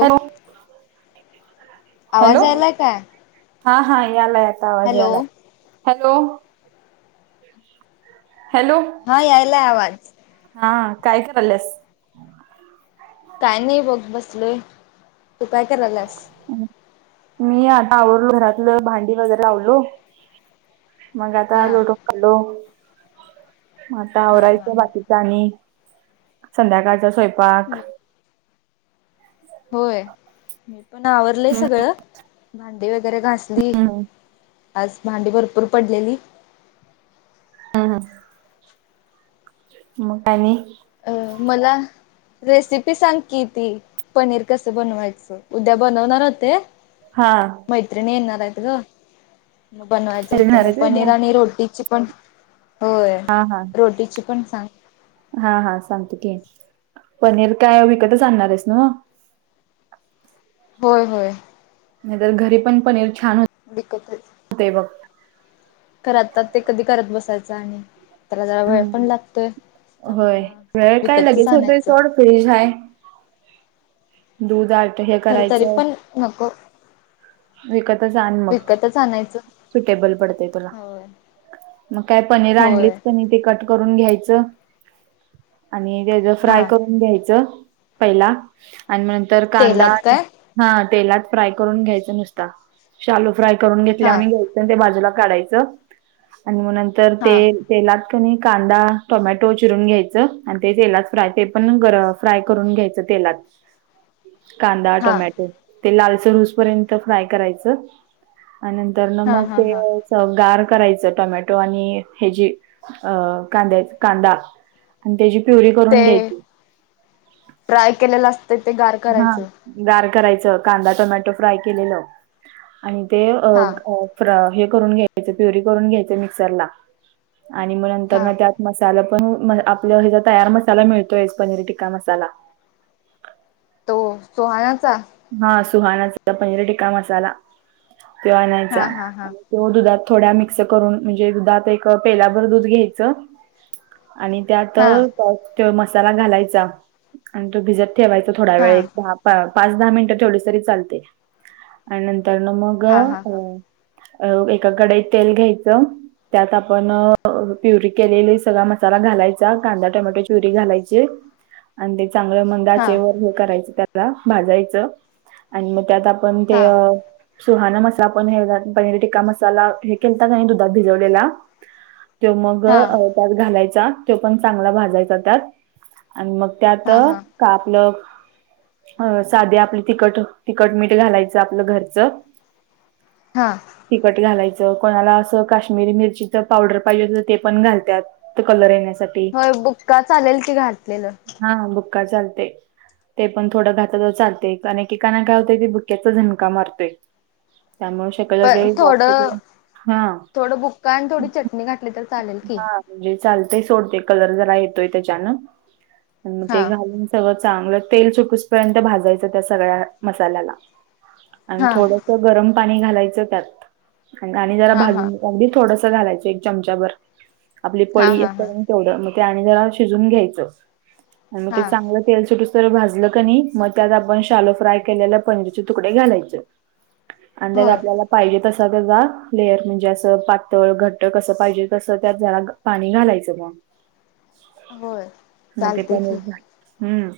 Hello. Hello आवाज यायलाय काय? हा हा यालाय आता आवाज हॅलो यालाय. Hello hello. हां यायलाय आवाज. हा काय करायलीयास. काय नाही बघ बसलोय. तू करायलीयास? मी आता आवरलो घरातलं भांडी वगैरे लावलो. मग आता हा लोटून काढलो म आता हा हा आवरायचं हा बाकी. आणि संध्याकाळचा स्वयंपाक. मी होय मी पण आवरलंय सगळं. भांडी वगैरे घासली हम्म आज भांडी भरपूर पडलेली. हं ह मग काय आणि अं मला. रेसिपी सांग कि ती पनीर कसं बनवायचं? उद्या बनवणार होते. हां. मैत्रिणी येणार आहेत गं म बनवायचं होतं घेणार मग आहेस व्हय उद्या पनीर आणि रोटी ची पण होय हा हा रोटीची पण सांग. हा हा सांगतो की. पनीर काय विकतच आणणार आहेस नव्ह होय होय. नाहीतर घरी पण पनीर छान हो विकतच. ते बघ. कर आता, ते कधी करत बसायचं आम्ही? त्याला जरा वेळ पण हम्म लागतोय, होय त्यामुळं वेळ काय विकतच लगेच होतोय आणायचं. सोड फ्रीज आहे, दूध आट हे खर तरी करायचंय पण नको विकतच आण मग, विकतच आणायचं सुटेबल पडतेय तुला. होय मग काय पनीर आणलीच होय ते कट करून घ्यायचं, आणि त्याच फ्राय हा करून घ्यायचं. पहिला, आणि नंतर कांदा तेलात काय हा तेलात फ्राय करून घ्यायचं नुसता, शालू फ्राय करून घेतल्या हा वणी घ्यायचा. ते बाजूला काढायचं, आणि मग नंतर हा ते तेलात कणी कांदा टोमॅटो चिरून घ्यायचं आणि ते तेलात फ्राय ते पण गर [unintelligible] फ्राय करून घ्यायचं तेलात. कांदा, हा टोमॅटो ते लालच रूस पर्यंत फ्राय करायचं. आणि नंतर न हा मग हा ते हा गार करायचं टोमॅटो आणि हची अ कांद्या कांदा आणि त्याची प्युरी ते करून घ्यायची. फ्राय केलेलं असत ते गार हा करायचं. गार करायचं कांदा टोमॅटो फ्राय केलेलं आणि ते अ हा फ हे करून घ्यायचं प्युरी करून घ्यायचं मिक्सरला आणि मग नंतर हा मग त्यात मसाला पण आपल्या ह्याचा तयार मसाला मिळतोयच पनीरी टिक्का मसाला. तो सोहानाचा. हा सुहानाचा पनीर टिकका मसाला तेव आणायचा. हा हा हा तो दुधात थोडा मिक्स करून म्हणजे दुधात एक पेल्याभर दूध घ्यायचं. आणि त्यात, हा त्यात तो मसाला घालायचा आणि तो भिजत ठेवायच थोडा हा वेळ हा दहा पाच दहा मिनिटं ठेवलीस तरी चालते आणि नंतर न मग हा हा ग अ एका कडाईत तेल घ्यायचं. त्यात आपण प्युरी केलेली सगळा मसाला घालायचा कांदा टमॅटो प्युरी घालायची. आणि ते चांगलं मग हा दाचेवर हे करायचं भाजायचं आणि मग त्यात आपण हा ते सुहाणा मसा पण हे पनीर टिक्का मसाला हे केलता का नाही दुधात भिजवलेला त मग हा त्यात घालायचा तो पण चांगला भाजायचा त्यात. आणि मग त्यात हा हा का आपलं साधे आपली तिखट, तिखट मीठ घालायचं आपलं घरचं. हा. तीखट घालायचं कोणाला असं काश्मीरी मिरचीच पावडर पाहिजे ते पण घालतात. ते कलर येण्यासाठी होय बुक्का चालेल ते घातलेलं? हा बुक्का चालते. ते पण थोडा घात चालतय पनीर टिक्कान काय होत बुक्याचा झणका मारतोय त्यामुळे पण थोडं शक्यता [inaudible] हा थोडं बुक्का आणि थोडी चटणी घातली तर चालेल की हा. म्हणजे चालतेय सोडते कलर जरा येतोय त्याच्यान मग हा ते घालून सगळ चांगलं तेल सुकसपर्यंत भाजायचं त्या सगळ्या मसाल्याला आणि हा थोड गरम पाणी घालायच त्यात आणि जरा हा हा भाजून अगदी थोडसं घालायचं एक चमचा भर, आपली हा पळी. हा हा [unintelligible] तेवढ मग ते आणि जरा शिजून घ्यायचं मग ते हा चांगलं तेल सुटू तर भाजल कनी मग त्यात आपण शालो फ्राय केलेल पनीरचे तुकडे घालायचे आणि त्यात होय आपल्याला पाहिजे तसा त्याचा लेयर म्हणजे, असं पातळ घट्ट कसं पाहिजे तसं त्यात जरा पाणी घालायचं मग. होय मग ते चालते की पनीर हम्म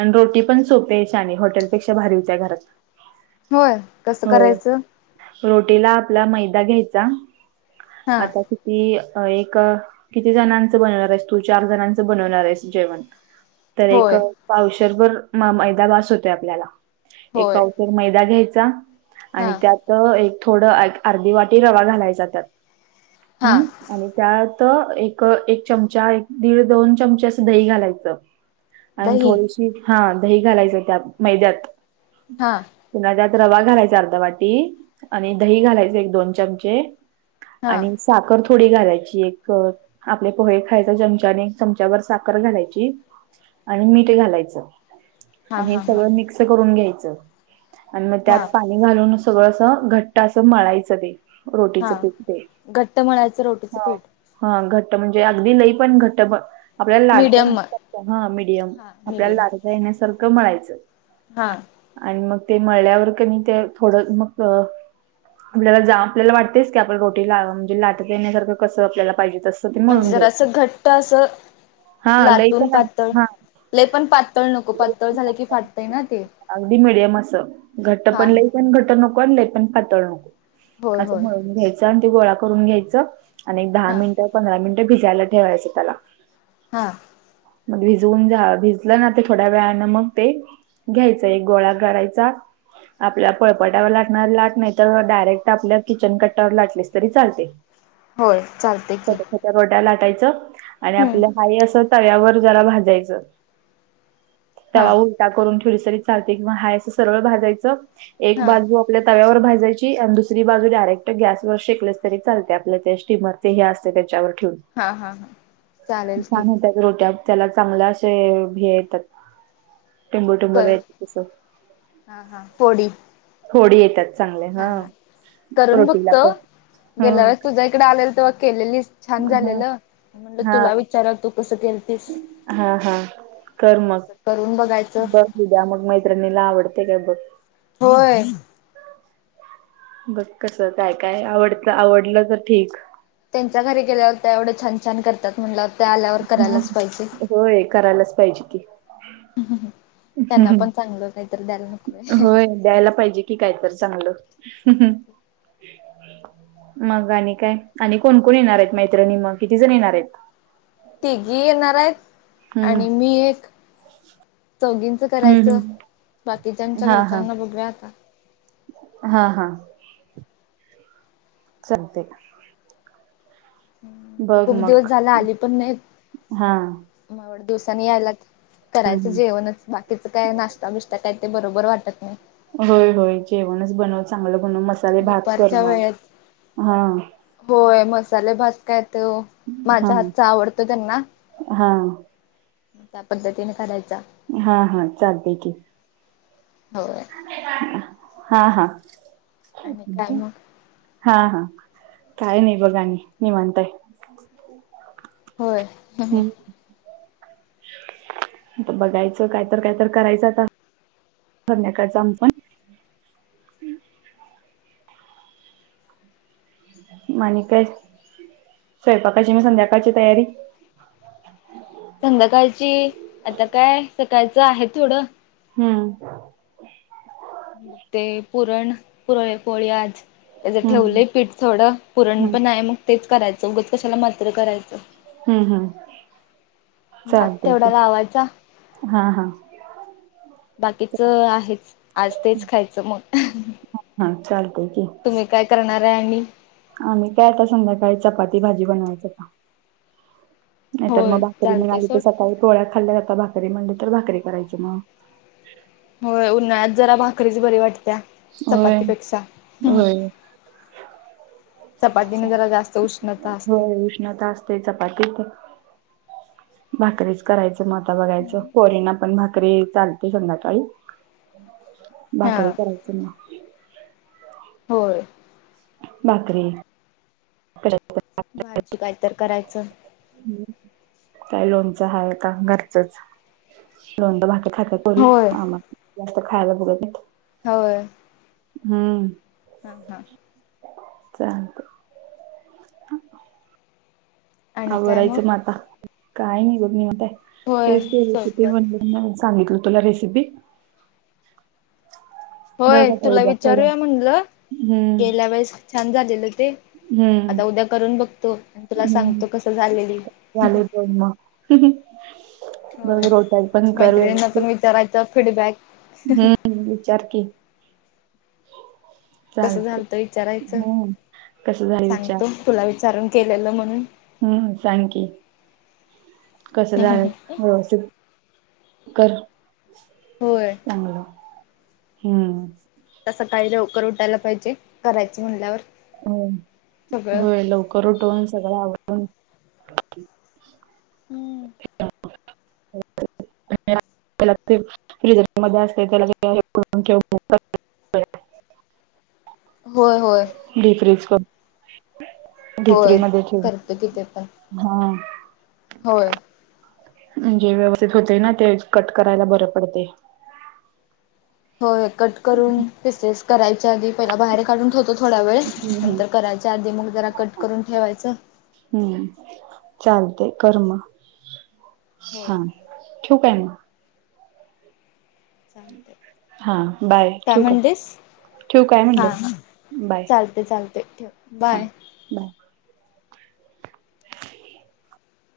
आणि रोटी पण सोपे आहे, छान आहे, हॉटेलपेक्षा भारी होत्या घरात. होय कसं होय करायचं? रोटीला आपला मैदा घ्यायचा हा आता किती एक किती जणांचं बनवणार आहेस, तू चार जणांचं बनवणार आहेस जेवण. तर एक होय पावशरभर मैदा बास होतोय आपल्याला, एक होय पावस एक मैदा घ्यायचा हा आणि त्यात तर एक थोडं अर्धी वाटी रवा घालायचा त्यात. हा हम्म? आणि त्यात एक, एक चमचा एक दीड, दोन चमचे असं दही घालायचं. आणि दही थोडीशी हा दही घालायचं त्यात मैद्यात. हा. पुन्हा त्यात रवा घालायचा अर्धा वाटी आणि दही घालायच एक दोन चमचे हा आणि साखर थोडी घालायची एक आपले पोहे खायच चमच्याने चमचाभर साखर घालायची आणि मीठ घालायचं. हा हे हा हा सगळं मिक्स करून घ्यायचं आणि त्यात हा पा णी घालून सगळं अस घट्ट असं मळायचं ते. रोटीच हा पिठ ते. घट्ट मळायचं रोटीचं हा. पीठ हा, घट्ट म्हणजे अगदी लई पण घट्ट आपल्याला लाटता मीडियम मळ येण्यासारखं हा मीडियम हा आपल्याला मीडियम लाटता येण्यासारखं मळायच. हा. आणि मग ते मळल्यावर कणी ते थोडं मग आपल्याला जा आपल्याला वाटतेच की, आपण रोटी ला म्हणजे लाटतय येण्यासारखं कसं आपल्याला पाहिजे तसं ते म्हणजे मळून घ्यायचं. जरासं घट्ट असं हा लई लाटून पण पातळ हा लय पण पातळ नको, लई पातळ पण झालं की पातळ फाटतय ना ते. अगदी मिडियम असं घट्ट हा पण लई पण घट्ट नको आणि लई पण पातळ नको. होय असं होय मळून घ्यायच आणि ते गोळा करून घ्यायच आणि दहा हा मिनिट पंधरा मिनिट भिजायला ठेवायचं त्याला. हा. मग भिजवून जा भिजलं ना, ते थोड्या वेळने मग ते घ्यायचा एक गोळा करायचा आपल्या पळपटावर लाटणार लाट नाही तर, डायरेक्ट आपल्या किचन कट्टयावर लाटलीस तरी चालतय. [inaudible] होय चालतंय की. त्या रोट्या लाटायचं आणि हम्म आपल्या हाय अस तव्यावर जरा भाजायचं. हा तवा उलटा करून [unintelligible] चालते किंवा हा असं सरळ भाजायचं एक हा बाजू आपल्या तव्यावर भाजायची आणि दुसरी बाजू डायरेक्ट गॅसवर शेकलेस तरी चालत्या, आपल्या त्या स्टीमर ते हे असते त्याच्यावर ठेवून हा हा हा चालेल की छान होत्यात रोट्या त्याला चांगले असे हे येत्यात टिंबू टूंबाला कर य तस हा हा फोडी थोडी येतात. चांगले हा करून रोटीला बघतो पण हा. गेल्या वेळेस तुझ्या इकडे आलेले तवा केलेलीस, छान झालेलं म म्हणलं हा तुला विचाराव तू कस केल तीस हा हा कर मग तस करून बघाय बघ उद्या मग मैत्रिणीला आवडतयं काय बघ? होय. बघ कसं काय काय आवडत आवडलं तर ठीक. त्यांच्या घरी गेल्यावर त्या एवढं छान छान करतात, म्हंटल्यावर त्या आल्यावर. ह करायलाच पाहिजे [unintelligible] होय करायलाच पाहिजे की त्यांना पण चांगलं काय तर द्यायला नको काय होय [unintelligible] द्यायला पाहिजे कि कायतर चांगलं. मग आणि काय आणि कोणकोण येणारयंत मैत्रिणी मग किती जण येणारयंत? तिघी येणारायंत हम्म आणि मी एक चौघींच हम्म करायचं हम्म बाकीच्यांच्या हा घरच्यांना बघूया आता. हां हां. चलतयं बघ खूप दिवस मग झालं आली पण नाय हा मग एवढ्या दिवसाांनी यायलात करायचं हम्म जेवणच बा कीच काय नाष्ता बिष्ता काय बरोबर वाटत नाय. होय होय जेवणचं बनव चांगलं बनव मसाले भात कर दुपारच्या मग हां. होंय मसाले भात काय त्यो हा माझं हातचं आवडतं त्यांना हा त्या पद्धतीने करायचा. हां हां चालतयं की होंय. [inaudible] हां हां. आणि काय [inaudible] मग हां हां काय नाय बघ आणि निवांतयं होंय [unintelligible] आता बघायचं कायतर कायतर करायचं आता संध्याकाळच आम्ही पण मी आणि काय? स्वयैपाकाची मग संध्याकाळची तयारी? संध्याकाळची आता काय सकाळचं आहे थोडं हुं. ते पुरण पुरळ पोळी आज त्याजं हम्म ठेवलयं पीठ थोडं पुरण हम्म पण हाय मग तेच करायचं उगच कशाला मात्र करायचं. हुं हुं. भातं तेवढा लावायाचा हा हा बाकीच आहेच आज तेच खायचं मग [unintelligible] हां चालतंय की. तुम्ही काय करणारयं आणि? आम्ही काय आता संध्याकाळी चपाती भाजी बनवायचं काम नाहीतर मग होय भाकरी चालते मिळाली तर सोड सकाळी पोळ्या खाल्ल्या आता भाकरी म्हणली तर भाकरी करायची मगं होंय उन्हाळ्यात जरा भाकरीच बरी वाटण्या. होय चपातीपेक्षा हं होय चपातीने चा- जरा जास्त उष्णता असं होय उष्णता असं ते चपाती खूप भाकरीचं करायचं मं आता बघायचं पोरीना पण भाकरी चालती संध्याकाळी हा भाकरी करायचं म्हणा होंय. भाकरी. भाजी कायतर करायचं. हम्म, काय लोनचं हायं आता घरचचं. लोनचं भाकरी खातात पोरी, होय मामा जास्त खायला बघत नाहीत. होयं. हम्म. हा हा. चालतयं. [inaudible] आणि काय मग आवरायचं म आतां. काय नाही बघ, निवांत हायं. होय तेच ते ते सोबत म्हटलं म्हणून सांगितली तुला रेसिपी बघ होय, आता तुला उद्या करून विचारूया म्हटलं, हम्म, गेल्या वेळेस छान झालेल ते. हम्म, आता उद्या करून बघतो आणि तुला हं. सांगतो कसं झालेली. [unintelligible] होय, बघ रोट्या पण कर मैत्रिणींना व्यवस्थित. पण विचारायचा फीडबॅक. हम्म, विचार की. कसं चालतेयं, झालतं विचारायचं हं. कसं झालयं विचार सांगतो तुला विचारून केलेलं म्हणून हम्म, सांग की. कसं झालं? हो तेचं कर होय चांगलंय, हम्म. आता सकाळी लवकर उठायला पाहिजे करायचं म्हणल्यावर. हो, सगळं होय. लवकर उठून, सगळं आवरून हम्म. [inaudible] [inaudible] [inaudible] होय, होय. [unintelligible] कर होय, करते की ते पण. हा. होय. म्हणजे व्यवस्थित होतय ना ते, कट करायला बरं पडतय. होय, कट करून पिसेस करायच्या आधी पहिला बाहेर काढून ठेव तो थोडा वेळ, हं, हं, नंतर करायच्या आधी मग जरा कट करून ठेवायचं हम्म, चालतय. कर मग होय हा. ठेऊ काय मग? चालतंय, हा बाय काय ठेवू म्हणलीस? ठेवू काय हां हां, म्हटलं बाय चालतंय चालतंय. ठेव हा बाय. बाय